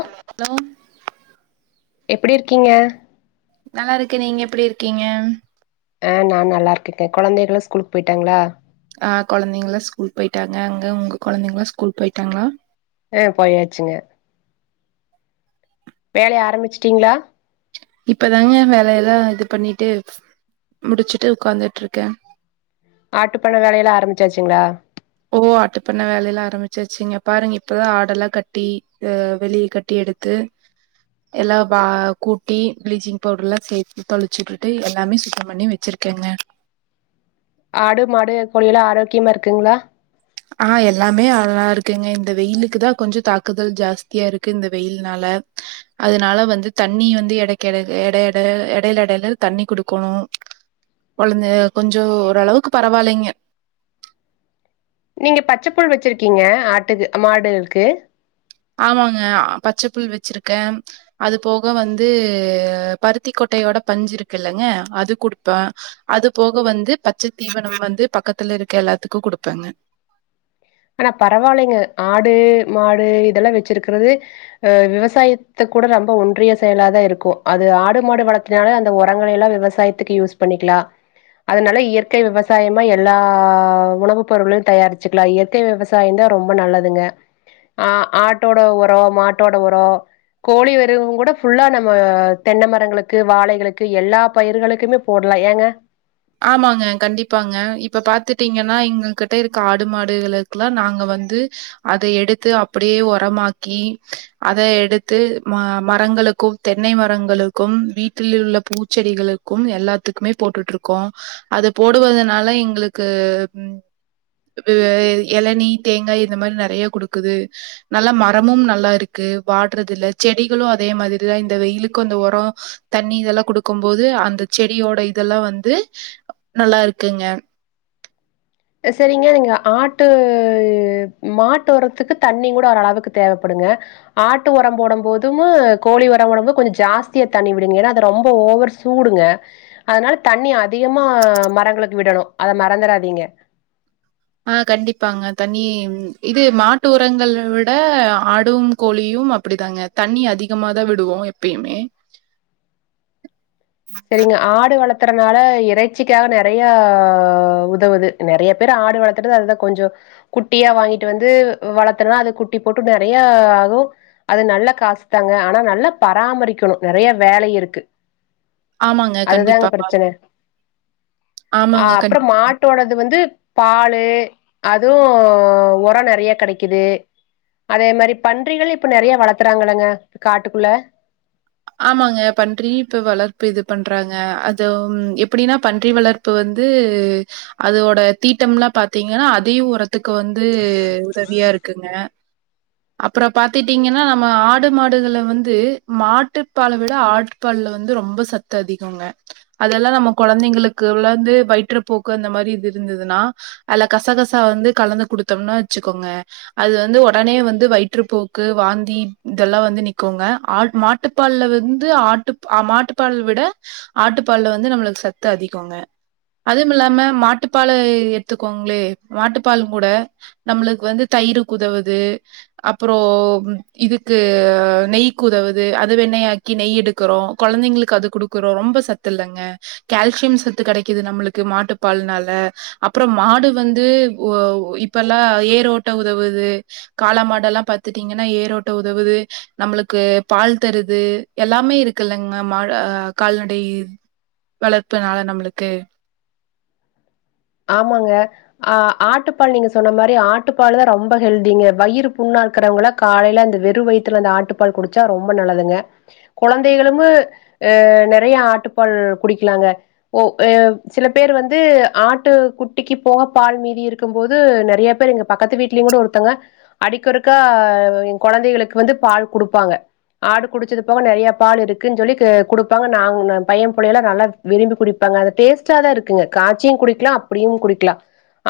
Hello எப்டி இருக்கீங்க நல்லா இருக்க நீங்க எப்டி இருக்கீங்க ஆஹ் நான் நல்லா இருக்கேன்க கொளந்தைகளாம் ஸ்கூலுக்கு போயிட்டாங்களா ஆஹ் குழந்தைங்களல்ல ஸ்கூல் போயிட்டாங்க அங்க உங்க குழந்தைங்களாம் ஸ்கூல் போயிட்டாங்களா ஆஹ் போயாச்சுங்க வேலய ஆரம்பிச்சசிட்டீங்ளா இப்பதாங்க வேலையெல்லாம் இது பண்ணிட்டு முடிச்சுட்டு உட்காந்துட்டு இருக்கே ஆட்டுப்பண்ண வேலையெல்லா ஆரம்பிச்சாச்சுங்களா ஓ ஆட்டு பண்ண வேலையெல்லாம் ஆரம்பிச்சாச்சுங்க பாருங்க இப்பதான் ஆட எல்லா கட்டி அஹ் வெளியே கட்டி எடுத்து எல்லாம் வா கூட்டி பிளீச்சிங் பவுடர் எல்லா சேர்த்து தொளிச்சுட்டுட்டு எல்லாமே சுத்தம் பண்ணி வச்சிருக்கேங்க ஆடு மாடு கோழி எல்லா ஆரோக்கியமா இருக்குங்ளா ஆஹ் எல்லாமே அல்லா இருக்குங்க இந்த வெயிலுக்கு தா கொஞ்சொ தாக்குதல் ஜாஸ்தியா இருக்கு இந்த வெயில்னால அதனால வந்து தண்ணி வந்து இடக்க எட எட இடையில எடையில தண்ணி குடுக்கணும் குழந்த கொஞ்சொ ஓரளவுக்கு பரவாயில் இல்லைங்க நீங்க பச்சப்புள் வச்சிருக்கீங்க ஆட்டுக்கு மாடுக்கு ஆமாங்க பச்ச புல் வச்சிருக்கேன் அது போக வந்து பருத்தி கொட்டையோட பஞ்சு இருக்கு இல்லலைங்க அது குடுப்பேன் அது போக வந்து பச்ச தீவன வந்து பக்கத்துல இருக்க எல்லாத்துக்கு குடுப்பேங்க ஆனா பரவாயில்லங்க ஆடு மாடு இதெல்லா வச்சிருக்கிறது அஹ் விவசாயத்தை கூட ரொம்ப ஒன்றிய செயல தான் இருக்கொ அது ஆடு மாடு வளர்த்தினாலே அந்த உரங்கள எல்லாமவிவசாயத்துக்கு யூஸ் பண்ணிக்கலா அதனால இயற்கை விவசாயமா எல்லா உணவுப் பொருளையு தயாரிச்சுிக்கலா இயற்க தே விவசாயம் தான் ரொம்ப நல்லதுங்க ஆஹ் ஆட்டோட உரம் மாட்டோட உரம் கோழி வருவ கூட ஃபுல்லா நம்ம தென்னை மரங்களுக்கு வாழைகளுக்கு எல்லா பயிர்களுக்குமே போடலாம் ஏங்க ஆமாங்க கண்டிப்பாங்க இப்ப பாத்துட்டீங்கன்னா எங்க கிட்ட இருக்க ஆடு மாடுகளுக்குெல்லா நாங்க வந்து அத எடுத்து அப்படியே உரமாக்கி அத எடுத்து ம மரங்களுக்கும் தென்னை மரங்களுக்கும் வீட்டில உள்ள பூச்செடிகளுக்கும் எல்லாத்துக்குமே போட்டுட்டு இருக்கோ க்கும் அது போடுவதனால எங்களுக்கு எளநி தேங்காய் இந்த மாதிரி நிறைய கொடுக்குது நல்லா மரமும் நல்லா இருக்கு வாடுறது இல செடிகளு அதே மாதிரிதான் இந்த வெயிலுக்கு அந்த உரம் தண்ணி இதெல்லா கொடுக்கும் போது அந்த செடியோட இதெல்லா வந்து து நல்லா இருக்குங்க சரிங்க நீங்க ஆட்டு மாட்டு உரத்துக்கு தண்ணி கூட ஓர அளவுக்கு தேவைப்படுங்க ஆட்டு உரம் போடும் போதும கோழி உரம் போடும் போது கொஞ்சம் ஜாஸ்தியா தண்ணி விடுங்க ஏன்னா அது ரொம்ப ஓவர் சூடுங்க அதனால தண்ணி அதிகமா மரங்களுக்கு விடணும் அத மறந்துராதீங்க ஆஹ் கண்டிப்பாங்க தண்ணி இது மாட்டு உரங்கலவிட ஆடும் கோழியும் அப்டிதாங்க தண்ணி அதிகமாதான் விடுவோ எப்பயுமே சரிங்க ஆடு வளத் வளத்துறனால இறைச்சிக்காக நிறையா உதவுது நிறைய பேர் ஆடு வளர்த்துறது அததுதான் கொஞ்சொ குட்டியா வாங்கிட்டு வந்து வளர்த்தறனா அது குட்டி போட்டு நிறைய ஆகும் அது நல்லா காசுத்தாங்க ஆனா நல்லா பராமரிக்கணும் நிறைய வேலை இருக்கு ஆமாங்க கண்டிப்பா ஆமாங்க. அஹ் கண்டிப்பா. அப்புறம் மாட்டோடது வந்து பாலு அதுவும் உரம் நிறைய கிடைக்குது அதே மாதிரி பன்றிகள் இப்ப நிறைய வளத்துறாங்களங்க காட்டுக்குள்ள ஆமாங்க பன்றி இ வளர்ப்பு இது பண்றாங்க அது எப்டின்னா பன்றி வளர்ப்பு வந்து அதோட தீட்டம் எல்லாம் பாத்தீங்கன்னா அதையும் ஒருத் த்துக்கு வந்து உதவியா இருக்குங்க அப்புறம் பாத்திட்டீங்கன்னா நம்ம ஆடு மாடுகள்ல வந்து மாட். மாட்டுப்பால விட ஆட்பால்ல வந்து ரொம்ப சத்து அதிகொங்க. அதெல்லாம் நம்ம குழந்தைங்களுக்கு வந்து வயிற்றுப்போக்கு அந்த மாதிரி இது இருந்ததுன்னா அதுல கசகசா வந்து கலந்து கொடுத்தோம்னா வச்சுக்கோங்க அது வந்து உடனே வந்து வயிற்றுப்போக்கு வாந்தி இதெல்லாம் வந்து நிக்குங்க ஆட் மாட். மாட்டுப்பால்ல வந்து ஆட்டு மாட்டுப்பால் விட ஆட்டுப்பால்ல வந்து நம்மளுக்கு சத்து அதிகொங்க. அதுவும் இல்லாம மாட்டுப்பலை எடுத்துக்கோங்களே மாட்டுப்பால் கூட நம்மளுக்கு வந்து தயிர் குதவுது அப்புறம் இதுக்கு நெய் குதவுது. து அது வெண்ணெயாக்கி நெய் எடுக்கிறோம் குழந்தைங்களுக்கு அது குடுக்கறோம் ரொம்ப சத்து இல்லங்க கேல்சியம் சத்து கிடைக்குது நம்மளுக்கு மாட்டு பால்னால அப்புறம் மாடு வந்து ஒ இப்பெல்லா ஏரோட்ட உதவுது காள மாடெல்லாம் பாத்துட்டீங்கன்னா ஏரோட்ட உதவுது நம்மளுக்கு. பால் தருது எல்லாமே இருக்குல்லங் மேம் ஆஹ கால்நடை வளர்ப்புனால நம்மளுக்கு. ஆமாங்க ஆஹ ஆட்டுப்பால் நீங்க சொன்ன மாதிரி ஆட்டுப்பால் தான் ரொம்ப ஹெல்திங்க வயிறு புண்ணா இருக்கிறவங்க காலையில அந்த வெரு வயித்துல அந்த ஆட்டுப்பால் குடிச்சா ரொம்ப நல்லதுங்க. குழந்தைகளும் அஹ நெறைய ஆட்டுப்பால் குடிக்கலாங்க. ஓ எவ் சில பேர் வந்து ஆட். ட்டு குட்டிக்கு போக பால் மீதி இருக்கும் போது நெறைய பேர் எங்க பக்கத்து வீடலயும் கூட ஒருத்தங்க அடிக்கறுக்க குழந்தைகளுக்கு வந்து பால் குடுப்பாங்க ஆடு குடிச்சது போக நெறைய பால் இருக்குன்னு சொல்லி குடுப்பாங்க நா பையன் புள்ளையெல்லாம் நல்லா விரும்பி குடிப்பாங்க அந்த டேஸ்ட்டா தான் இருக்குங்க காய்சியும் குடிக்கலாம் அப். அப்படியும் குடிக்கலாம்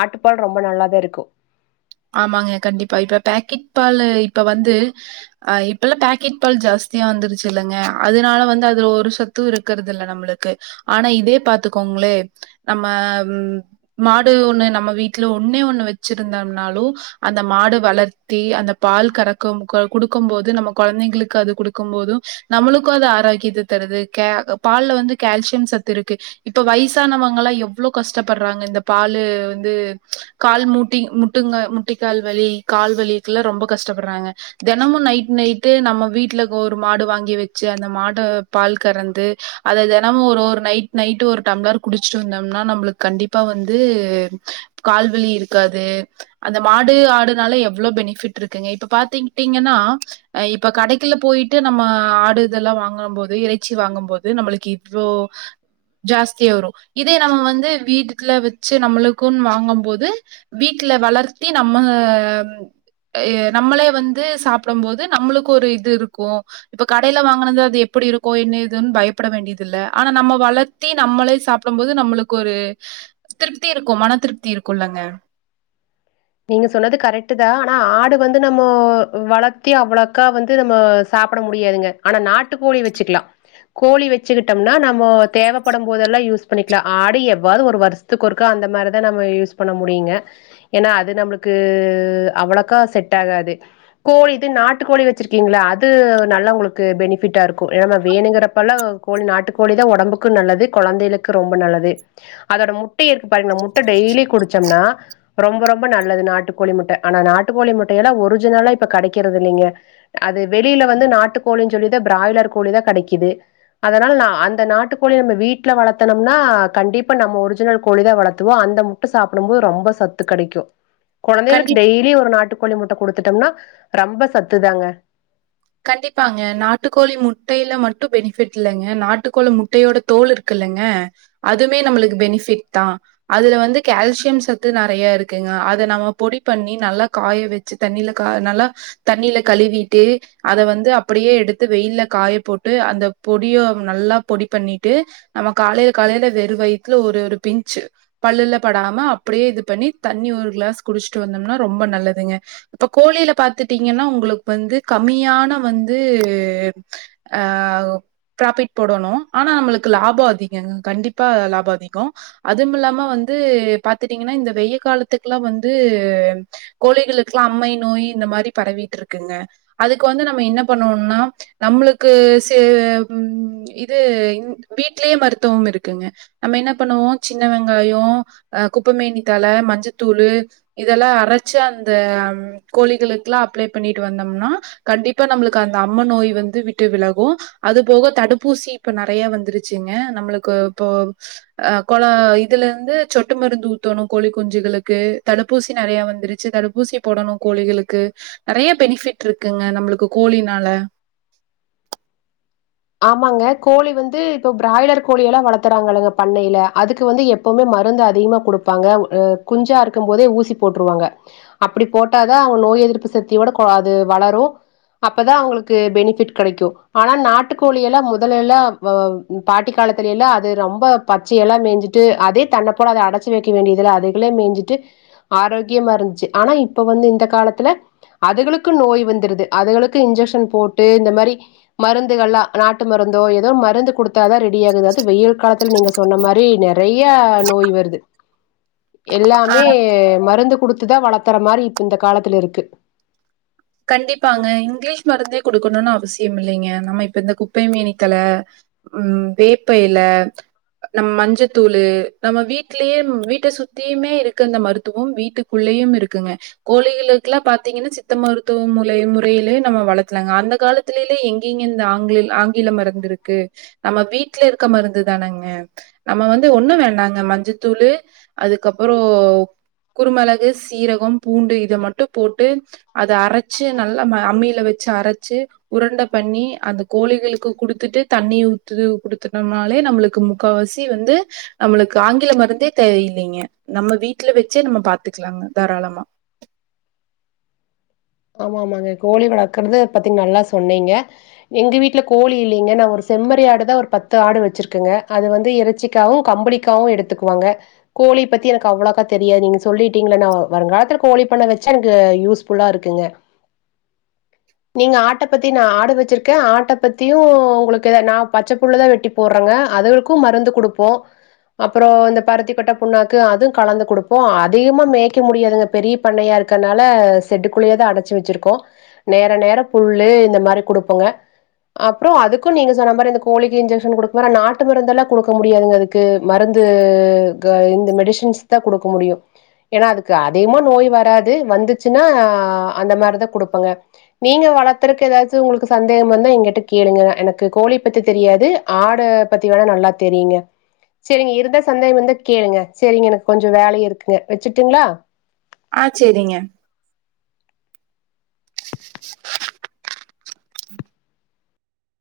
ஆட்டுப்பால் ரொம்ப நல்லாதான் இருக்கும். ஆமாங்க கண்டிப்பா இப்ப பேக்கெட் பால் இப்ப வந்து அஹ இப்பல்லா பேக்கெட் பால் ஜாஸ்தியா வந்துருச்சு இல்லங்க அதனால வந்து அதுல ஒரு சத்து இருக்கறதில்ல நம்மளுக்கு. ஆனா இதே பாத்துக்கோங்களே நம்ம ம் மாடு ஒண்ணு நம்ம வீட்டுல ஒண்ணே ஒண்ணு வச்சிருந்தாம். னாலு அந்த மாடு வளர்த்தி அந்த பால் கறக்கும் கொடுக்கும் போது நம்ம குழந்தைங்களுக்கு அது கொடுக்கும் போதும் நம்மளுக்கும் அது ஆரோக்கியத்த தருது கே பால்ல வந்து கேல்சியம் சத்து இருக்கு. இப்ப வயசானவங்களாம் எவ்வளவோ கஷ்டப்படுறாங்க இந்த பாலு வந்து ம்ச் கால் மூட்டி முட்டி. முட்டுங்க முட்டிங் கால் வலி கால்வலிக்கெல்லாம் ரொம்ப கஷ்டப்படுறாங்க. தினமும் நைட் நைட்டு நம்ம வீட்டுல ஒரு மாடு வாங்கி வச்சு அந்த மாட பால் கறந்து அத தினமும் ஒரு ஒரு நைட் நைட்டு ஒரு டம்ளர் குடிச்சிட்டு வந்தோம்னா நம்மளுக்கு கண்டிப்பா வந்து கால்வலி இருக்காது. அந்த மாடு ஆடுனால எவ்வளவு பெனிஃபிட் இருக்குங்க இப்ப பாத்திட்டீங்கன்னா ஹ இப்ப கடைக்குல்ல போயிட்டு நம்ம ஆடு இதெல்லாம் வாங்கும் போது இறைச்சி வாங்கும் போது நம்மளுக்கு இவ்வளோ ஜாஸ்தியா வரும் இதே நம்ம வந்து வீட்டுல வச்சு நம்மக்கும்ன்னு வாங்கும் போது வீட். வீட்டுல வளர்த்தி நம்ம ஹ நம்மளே வந்து சாப்பிடும் போது நம்மளுக்கு ஒரு இது இருக்கும் இப்ப கடையில வாங்கினது அது எப்படி இருக்கும் என்ன ஏதுன்னு பயப்பட வேண்டியது இல்ல ஆனா நம்ம வளர்த்தி நம்மளே சாப்பிடும் போது நம்மளுக்கு ஒரு திருப்தி இருக்கும் மன திருப்தி இருக்கும் இல்லங்க. நீங்க சொன்னது கரெக்ட் தான் ஆனா ஆடு வந்து நம்மோ வளத்தி அவ்வளோக்கா வந்து நம்ம சாப்பிட முடியாதுங்க ஆனா நாட்டு கோழி வச்சுக்கலாம். கோழி வச்சுக்கிட்டோம்னா நம்ம தேவைப்படும் போதெல்லாம் யூஸ் பண்ணிக்கலாம் ஆடு எவ்வாவது ஒரு வருஷத்துக்கு ஒருக்கா அந்த மாதிரிதான் நம்ம யூஸ் பண்ண முடியுங்க ஏன்னா. து நம்மளுக்கு அவ்ளக்கா செட் ஆகாது கோழி இது நாட்டுக்கோழி வச்சிருக்கீங்கள அது நல்லா உங்களுக்கு பெனிஃபிட்டா இருக்கும் ஏன்னா நம்ம வேணுங்குறப்பெல்லா கோழி நாட்டுக்கோழி தான் உடம்புக்கும் நல்லது குழந்தைகளுக்கு ரொம்ப நல்லது அதோட முட்ட இருக்கு பாருங்க அதோட முட்ட டெய்லி குடிச்சோம்னா ரொம்ப ரொம்ப. ரொம்ப நல்லது நாட்டுக்கோழி முட்ட ஆனா நாட்டுக்கோழி முட்டையெல்லாம் ஒரிஜினலா இப்ப கிடைக்கிறது இல்லைங்க. அது வெளியில வந்து நாட்டு கோழின்னு சொல்லிதா பிராய்லர் கோழி தான் கிடைக்குது. அதனால அந்த நாட்டுக்கோழி நம் வீட்டுல வளர்த்தனோம்னா கண்டிப்பா நம்ம ஒரிஜினல் கோழி தான் வளர்த்துவோம் அந்த முட்ட சாப்பிடும் போது ரொம்ப சத்து கெடைக்கு. கண்டிப்பா குழந்தைகளுக்கு டெய்லி ஒரு நாட்டுப். கோழி முட்ட கொடுத்துட்டோம்னா ரொம்ப சத்து தாங்க. கண்டிப்பாங்க நாட்டுக்கோழி முட்டையில மட்டும் பெனிஃபிட் இல்லைங்க நாட்டுக்கோழி முட்டையோட தோல் இருக்குல்லங்க அதுமே நம்மளுக்கு பெனிஃபிட் தான். அதுல வந்து கால்சியம் சத்து நறைய இருக்குங்க அத நம்ம பொடி பண்ணி நல்லா காய வச்சு தண்ணில கா நல்லா தண்ணில கழுவிட்டு. அத வந்து அப்படியே எடுத்து வெயில்ல காய போட்டு அந்த பொடியோ நல்லா பொடி பண்ணிட்டு நம்ம காலையில காலையில வெற வயிறத்துல ஒரு ஒரு பிஞ்சு பள்ளுல படாம அப்படியே இது பண்ணி தண்ணி ஒரு கிளாஸ் குடிச்சுட்டு வந்தோம்னா ரொம்ப நல்லதுங்க. இப்ப கோழியில பாத்துட்டீங்கன்னா உங்களுக்கு வந்து. கம்மியான வந்து ஆஹ் பிராஃபிட் போடணும் ஆனா நம்மளுக்கு லாபம் அதிக கண்டிப்பா லாபம் அதிகம் அதுவும்ல்லாம வந்து பாத்துட்டீங்கன்னா இந்த வெயில் காலத்து எல்லா வந்து கோழிகளுக்கு எல்லா அம்மை நோய் இந்த மாதிரி பரவிட்டு இருக்குங்க அதுக்கு வந்து நம்ம என்ன பண்ணுவோம்னா. நம்மளுக்கு சே ம்ச் இது வீட்லயே மருத்துவம் இருக்குங்க நம்ம என்ன பண்ணுவோம் சின்ன வெங்காயம் குப்பைமேனி தழ மஞ்சத்தூளு இதெல்லாம் அரைச்சி அந்த கோழிகளுக்கெலா அப்ளை பண்ணிட்டு வந்தோம்னா. கண்டிப்பா நம்மளுக்கு அந்த அம்ம நோய் வந்து விட்டு விலகும். அது போக தடுப்பூசி இப்ப நறைய வந்துருச்சுங்க நம்மளுக்கு இப்போ அஹ கொல இதுல இருந்து சொட்டு மருந்து ஊத்தணும் கோழி குஞ்சுகளுக்கு தடுப்பூசி நறைய வந்துருச்சு தடுப்பூசி போடணும் கோழிகளுக்கு நெறைய பெனிஃபிட். ட்டுருக்குங்க நம்மளுக்கு கோழினால. ஆமாங்க கோழி வந்து இப்ப பிராய்லர் கோழி எல்லாம் வளர்த்துறாங்கில்லைங்க பண்ணையில அதுக்கு வந்து எப்பவுமே மருந்து அதிகமா கொடுப்பாங்க குஞ்சா இருக்கும் போதே ஊசி போட்டுருவாங்க. அப்படி போட்டாதான் அவங்க நோய் எதிர்ப்பு சக்தியோட அது வளரும் அப்பதான் அவங்களுக்கு பெனிஃபிட் கிடைக்கும் ஆனா நாட்டு. நாட்டுக்கோழி எல்லாம் முதலெல்லாம் பாட்டி காலத்தலெல்லாம் அது ரொம்ப பச்சையெல்லாம் மேஞ்சிட்டு அதே தன்ன போல அத அடைச்சு வைக்க வேண்டியதுல்ல அதுகளே மேஞ்சிட்டு ஆரோக்கியமா இருந்துச்சு ஆனா இப்ப வந்து இந்த காலத்துல அதுகளுக்கு நோய் வந்துருது அதுகளுக்கு இன்ஜெக்ஷன் போட்டு இந்த மாதிரி மருந்துகள்ல்லாம். நாட்டு மருந்தோ ஏதோ மருந்து குடுத்தாதான் ரெடி ஆகுது அது வெயில் காலத்துல நீங்க சொன்ன மாரி நெறைய நோய் வருது. ஆ எல்லாமே மருந்து குடுத்துதான் வளர்த்தற மாரி இப்ப இந்த காலத்துல இருக்கு. கண்டிப்பாங்க இங்கிலீஷ் மருந்தே கொடுக்கணும்னு அவசியம் இல்லைங்க நம்ம இப்ப இந்த குப்பை மேனிக்தல உம் வேப்பையில நம்ம மஞ்சத்தூள் நம்ம வீடலேயே வீட்டை சுத்தியுமே இருக்க அந்த மருத்துவம் வீட்டுக்குள்ளையும் இருக்குங்க. கோழிகளுக்கெல்லாம் பாத்தீங்கன்னா சித்த மருத். தூ முலை முறையில நம்ம வளர்த்தலாங்க அந்த காலத்துலெல்ல எங்கீங்க இந்த ஆங்கில ஆங்கில மருந்து இருக்கு நம்ம வீட்டுல இருக்க மருந்து தானேங்க நம்ம வந்து ஒண்ணும் வேண்டாங்க மஞ்சத்தூளு அதுக்கப்புறோ குருமிளகு சீரகம் பூண்டு இத மட்டும் போட்டு அத அரைச். ச்சு நல்லா அம்மியில வச்சு அரைச்சு உருண்ட பண்ணி அந்த கோழிகளுக்கு குடுத்துட்டு தண்ணி ஊத்துது குடுத்துட்டோம்னாலே நம்மளுக்கு முக்கவாசி வந்து நம்மளுக்கு ஆங்கில மருந்தே தேவயில்லைங்க நம்ம வீட்டுல வச்சே நம்ம பாத்துக்கலாங்க தாராளமா. ஆமா ஆமாங்க கோழி வளர்க்குறது பத்திங் நல்லா சொன்னீங்க. எங்க வீட்டுல கோழி இல்லைங்க நான் ஒரு செம்மறி ஆடுதான் ஒரு பத்து ஆடு வச்சிருக்கேங்க அது வந்து இறைச்சிக்காவும் கம்பளிக்காவும் எடுத்துக்குவாங்க. கோழி பத்தி எனக்கு அவ்வளோக்கா தெரியாது நீங்க சொல்லிட்டீங்கள நான் வருங்காலத்துல கோழி பண்ண வச்சா எனக்கு யூஸ்ஃபுல்லா இருக்கு. க்கீங்க. நீங்க ஆட்ட பத்தி நான் ஆடு வச்சிருக்கேன் ஆட்ட பத்தியும் உங்களுக்கு ந பச்ச புல்லதான் வெட்டி போடுறேங்க அதுகளுக்கும் மருந்து கொடுப்போ. அப்புறோ இந்த பருத்தி கொட்ட புண்ணாக்கு அதுவும் கலந்து கொடுப்போ அதிகமா மேயக்க முடியாதுங்க பெரிய பண்ணையா இருக்கனால செட்டு. குழுவது அடச்சு வச்சிருக்கோ. நேர நேர புல்லு இந்த மாரி குடுப்போங்க. அப்புறம் அதுக்கும் நீங்க சொன்ன மாரி இந்த கோழிக்கு இன்ஜெக்க்ஷன் குடுக்குறோங் நாட்டு மருந்தெல்லாம் குடுக்க முடியாதுங்க அதுக்கு மருந்து ங இந்த மெடிசன்ஸ்தா குடுக்க முடியும். ஏன்னா அதுக்கு அதிகமா நோய் வராது வந்துச்சுன்னா. ஆஹ் அந்த மாதிரிதான் கொடுப்பங்க நீங்க வளர்த்தறக்கு ஏதாவது உங்களுக்கு சந்தேகம் வந்தா எங்கிட்ட கேளுங்க எனக்கு கோழி பத்தி தெரியாது ஆடை பத்தி வேணா நல்லா தெரியுங்க சரிங்க இருந்த சந்தேகம் வந்த கேளுங்க சரிங்க எனக்கு கொஞ்சம் வேல இருக்குங்க வச்சுட்டுங்களா ஆஹ சேரிங்க.